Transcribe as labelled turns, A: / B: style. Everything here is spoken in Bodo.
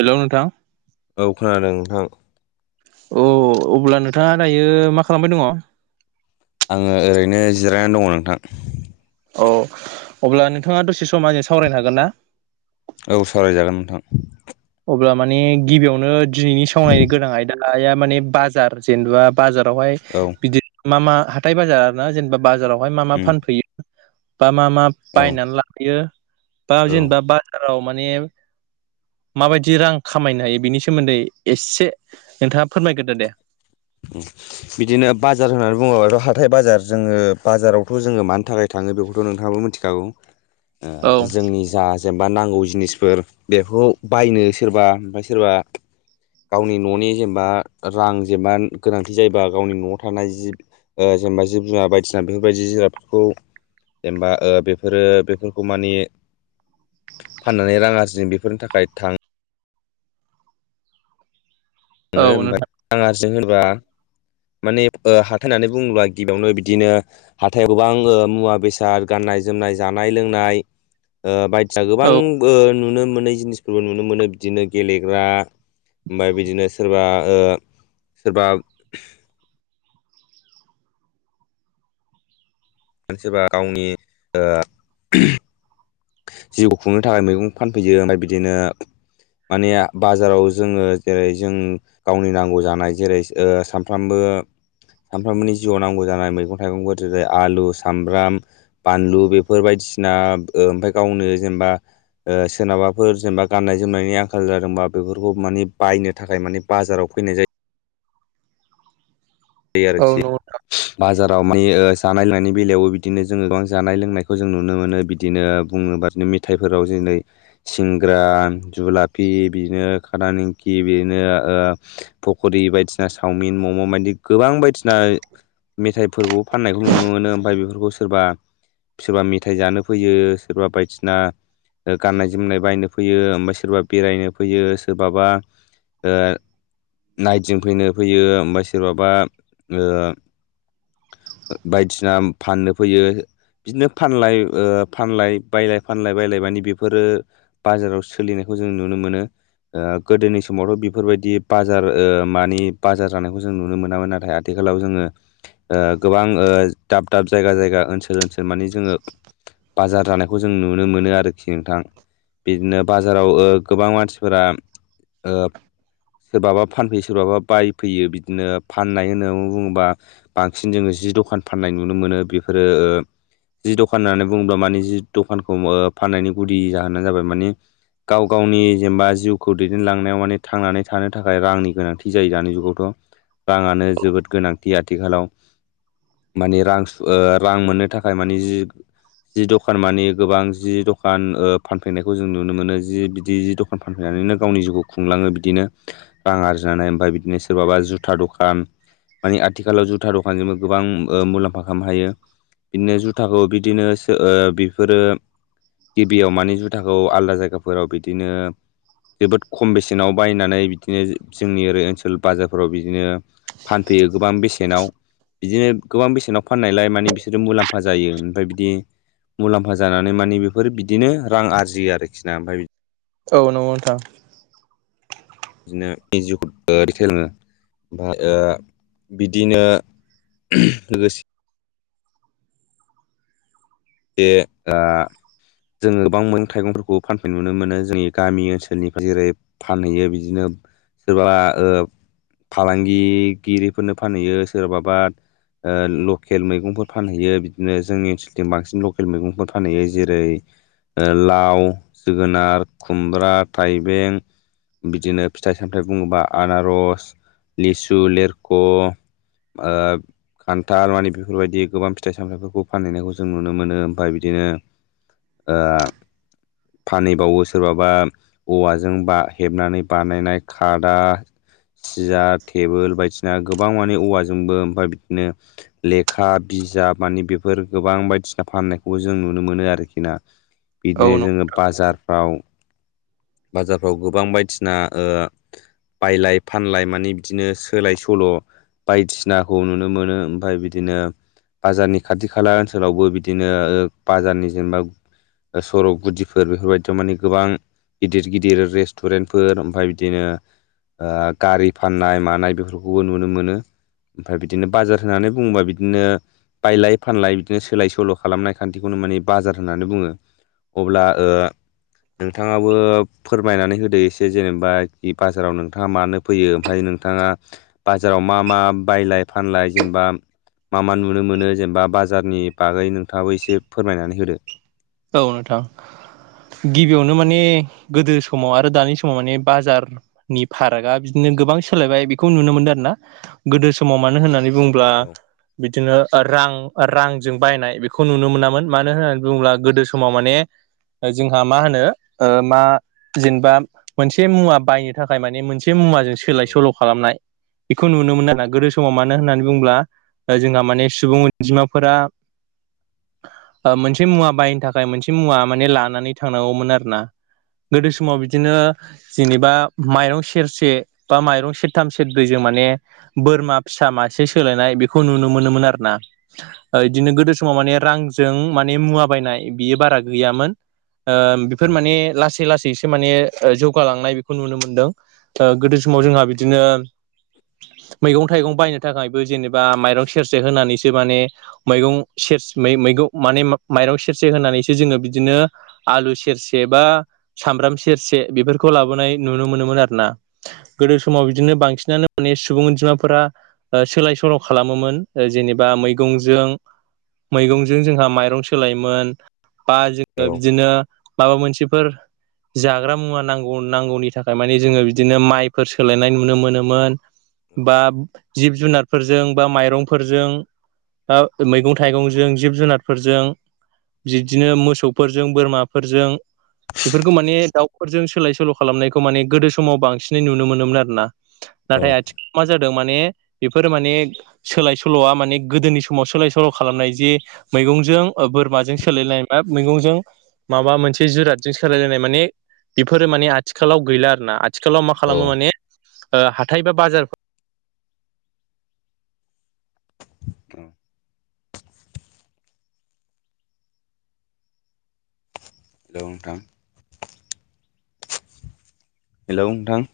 A: हेल' नोंथां
B: औ खोनादों नोंथां
A: औ अब्ला नोंथाङा दायो मा खालामबाय दङ
B: आङो ओरैनो जिरायनानै दङ नोंथां
A: औ अब्ला नोंथाङा दसे सम आंजों सावरायनो हागोन ना
B: औ सावरायजागोन नोंथां
A: अब्ला माने गिबियावनो दिनैनि सावरायनो गोनां आयदाया माने बाजार जेनेबा बाजारावहाय
B: औ
A: बिदिनो मा मा हाथाय बाजार आरो ना जेनेबा बाजारावहाय मा मा
B: उम
A: फानफैयो बा मा मा
B: औ
A: बायनानै लाबोयो बा
B: औ
A: जेनेबा बाजाराव माने माबायदि रां खामायनो हायो बेनि सोमोनदै एसे नोंथाङा फोरमायग्रोदो दे
B: बिदिनो बाजार होननानै बुङोबाथ' हाथाय बाजार जोङो बाजारावथ' जोङो मानि थाखाय थाङो बेखौथ' नोंथाङाबो मिथिखागौ
A: [inaudible]
B: जोंनि जा जेनेबा नांगौ जिनिसफोर बेखौ बायनो सोरबा ओमफ्राय सोरबा गावनि न'नि जेनेबा रां जेनेबा गोनांथि जायोबा गावनि न'आव थानाय जि जेनेबा जिब जुनार बायदिसिना बेफोरबायदि जुनादफोरखौ जेनेबा ओ बेफोरो बेफोरखौ माने फाननानै रां आरजिदों बेफोरनि थाखाय थां
A: औ
B: थाङो होनबा
A: नोंथां
B: रां आरजिनो होनबा माने हाथाय होननानै बुङोब्ला गिबियावनो बिदिनो हाथायाव गोबां मुवा बेसाद गाननाय जोमनाय जानाय लोंनाय ओ बायदिया गोबां
A: औ
B: नुनो मोनै जिनिसफोरबो नुनो मोनो बिदिनो गेलेग्रा ओमफ्राय बिदिनो सोरबा ओ सोरबा मानसिबा गावनि ओ जिउखौ खुंनो थाखाय मैगं फानफैयो ओमफ्राय बिदिनो माने बाजाराव जोङो जेरै जों गावनि नांगौ जानाय जेरै ओ सानफ्रोमबो सानफ्रामबोनि जिउआव नांगौ जानाय मैगं थाइगंफोर जेरै आलु सामब्राम बानलु बेफोर बायदिसिना ओमफ्राय गावनो जेनेबा ओ सोनाबाफोर जेनेबा गाननाय जोमनायनि आंखाल जादोंबा बेफोरखौ मानि बायनो थाखाय मानि बाजाराव फैनाय जायो जायो
A: औ
B: आरोखि
A: नंगौ
B: बाजाराव माने जानाय लोंनायनि बेलायावबो बिदिनो जोङो गोबां जानाय लोंनायखौ जों नुनो मोनो बिदिनो बुङोबा बिदिनो मेथाइफोराव जेरै सिंग्रा जुलाफि बिदिनो कादा निंखि बिदिनो पकरि बायदिसिना चावमिन मम बायदि गोबां बायदिना मेथाइफोरखौ फाननायखौ नुनो मोनो ओमफफ्राय बेफोरखौ सोरबा सोरबा मेथाइ जानो फैयो सोरबा बायदिसिना गाननाय जोमनाय बायनो फैयो ओमफ्राय सोरबा बेरायनो फैयो सोरबाबा ओ नाइटजों फैनो फैयो ओमफ्राय सोरबा बा ओ बायदिसिना फाननो फैयो बिदिनो फानलाय ओ फानलाय बायलाय फानलाय बायलाय माने बेफोरो बाजाराव सोलिनायखौ जों नुनो मोनो गोदोनि समावथ' बेफोरबायदि बाजार मानि बाजार जानायखौ जों नुनो मोनो नुनो मोनामोन नाथाय आथिखालाव जोङो गोबां दाब दाब जायगा जायगा ओनसोल ओनसोल माने जोङो बाजार जानायखौ जों नुनो मोनो आरोखि नोंथां बिदिनो बाजाराव ओ गोबां मानसिफोरा ओ सोरबाबा फानफैयो सोरबाबा बायफैयो बिदिनो फाननाय होननानै बुङोबा बांसिन जोङो जि दखान फाननाय नुनो मोनो बेफोरो जि दखान होननानै बुङोब्ला माने जि दखानखौ फाननायनि गुदि जाहोनानो जाबाय मानिे गाव गावनि जेनेबा जिउखौ दैदेनलांनायाव माने थांनानै थानो थाखाय रांनि गोनांथि जायो दानि जुगावथ' राङानो जोबोद गोनांथि आथिखालाव माने रां रां मोननो थाखाय माने जि जि दखान माने गोबां जि दखान फानफैनायखौ जों नुनो मोनो जि बिदि जि दखान फानफैनानैनो गावनि जिउखौ खुंङो बिदिनो रां आर्जिनानै ओमफ्राय बिदिनो सोरबा जुथ जुथा दखान माने आथिखालाव जुथा दखानजोंबो गोबां मुलाम्फा खालामनो हायो बिदिनो जुथाखौ बिदिनो बेफोरो गिबियाव माने जुथाखौ आलदा जायगाफोराव बिदिनो जोबोद खम बेसेनाव बायनानै बिदिनो जोंनि ओरै ओनसोल बाजारफोराव बि बिदिनो फानफैयो गोबां बेसेनाव बिदिनो गोबां बेसेनाव फाननायलाय माने बिसोरो मुलाम्फा जायो ओमफ्राय बिदि मुलाम्फा जानानै माने बेफोर बिदिनो रां आरजियो आरोखि ना ओमफफ्राय
A: औ नंगौ नोंथां
B: बिदिनो नि जिउखौ रैथ लोङो ओमफ्राय ओ बिदिनो लोगोसे बे आ जोङो गोबा मेगं थाइगंफोरखौ फानफैनाय नुनो मोनो जोंनि गामि ओनसोलनिफ्राय जेरै फानहैयो बिदिनो सोरबा फालांगिगिरिफोरनो फानहैयो सोरबाबा लकेल मैगंफोर फानहैयो बिदिनो जोंनि ओनसोलथि बांसिन लकेल मैगंफोर फानहैयो जेरै ओ लाव जोगोनार खुमब्रा थाइबें बिदिनो फिथाइ सामथायाइ बुङोब्ला आनारस लिसु लिरख' ओ खान्थाल मानि बेफोरबायदि गोबां फिथाइ सामथायाइफोरखौ फानहैनायखौ जों नुनो मोनो ओमफ्राय बिदिनो फानहैबावो सोरबाबा औवाजों ब हेबनानै बानायनाय खादा सियार टेबोल बायदिसिना गोबां मे औवाजोंबो ओमफ्राय बिदिनो लेखा बिजाब माने बेफोर गोबां बायदिसिना फखा फाननायखौबो जों नुनो मोनो आरोखि ना
A: औ
B: बिदिनो जोङो बाजारफ्राव बाजारफ्राव गोबां बायदिना ओ बायलाय फानलाय माने बिदिनो सोलाय सोल' बायदिसिनाखौ नुनो मोनो ओमफफ्राय बिदिनो बाजारनि खाथि खाला ओनसोलावबो बि बिदिनो बाजारनि जेनेबा सरक गुदिफोर बेफोरबायदियाव माने गोबां गिदिर गिदिर रेस्टुरेन्टफोर ओमफ्राय बिदिनो ओ गारि फाननाय मानाय बेफोरखौबो नुनो मोनो ओमफ्राय बिदिनो बाजार होननानै बुङोबा बिदिनो बायलाय फानलाय बिदिनो सोलाय सोल' खालामनाय खान्थिखौनो माने बाजार होननानै बुङो अब्ला ओ नोंथाङाबो फोरमायनानै होदो एसे जेनेबा बाजाराव नोंथाङा मानो फैयो ओमफ्राय नोंथाङा बाजाराव मा मा बायलाय फानलाय जेनेबा मा मा नुनो मोनो जेनेबा बाजारनि बागै नोंथाङाबो एसे फोरमायनानै होदो
A: औ नोंथां गिबियावनो माने गोदो समाव आरो दानि समाव माने बाजार नि फारागा बिदिनो गोबां सोलायबाय बेखौ नुनो मोनदों आरो ना गोदो समाव मानो होननानै बुंब्ला
B: औ
A: बिदिनो रां रांजों बायनाय बेखौ नुनो मोनामोन मानो होननानै बुङोब्ला गोदो समाव माने जोंहा मा होनो मा जेनेबा मोनसे मुवा बायनो थाखाय माने मोनसे एसे मुवाजों सोलाय
B: औ
A: सोल' खालामनाय बेखौ नुनो मोनो आरो गोदो समाव मानो होननानै बुंब्ला जोंहा माने सुबुं अनजिमाफोरा मोनसे मुवा बायनो थाखाय मोनसे मुवा माने लानानै थांनांगौमोन आरो ना गोदो समाव बिदिनो जेनेबा माइरं सेरसे बा माइरं सेरथाम सेर ब्रैजों माने बोरमा फिसा मासे सोलायनाय बेखौ नुनो मोनोमोन आरो ना ओ इदिनो गोदो समाव माने रांजों माने मुवा बायनाय बि बारा गैयामोन बेफोर
B: औ
A: माने लासै लासैसो माने जौगालांनाय बेखौ नुनो मोनदों गोदो समाव जोंहा बिदिनो मैगं थाइगं बायनो थाखायबो जेनेबा माइरं सेरसे होनानैसो माने मैगं सेरस मैगं माने माइरं सेरसे होनानैसो जोङो बिदिनो आलु सेरसे बा सामब्राम सेरसे बेफोरखौ लाबोनाय नुनो मोनोमोन आरो ना गोदो समाव बिदिनो बांसिनानो माने सुबुं अनजिमाफोरा सोलाय सोल' खालामोमोन जेनेबा मैगंजों मैगंजों जोंहा माइरं सोलायोमोन बा जोङो बिदिनो माबा मोनसेफोर जाग्रा मुवा नांगौ नांगौनि थाखाय मानि जोङो बिदिनो माइफोर सोलायनाय नुनो मोनोमोन बा जिब जुनारफोरजों बा माइरंफोरजों मैगं थाइगंजों जिब जुनारफोरजों बिदिनो मोसौफोरजों बोरमाफोरजों बेफोरखौ माने दाउफोरजों सोलाय सोल' खालामनायखौ माने गोदो समाव बांसिनै नुनो मोनोमोन आरो ना
B: औ
A: नाथाय आथिखाल मा जादों माने बेफोरो माने सोलाय सोल'आ माने गोदोनि समाव सोलाय सोल' खालामनाय जे मैगंजों ओ बोरमाजों सोलायलायनाय बा मैगंजों माबा मोनसे जिरादजों सोलायलायनाय माने बेफोरो माने आथिखालाव गैला आरो ना आथिखालाव मा
B: औ
A: खालामो माने ओ हाथाय बा बाजार
B: औ नोंथां हेलौ नोंथां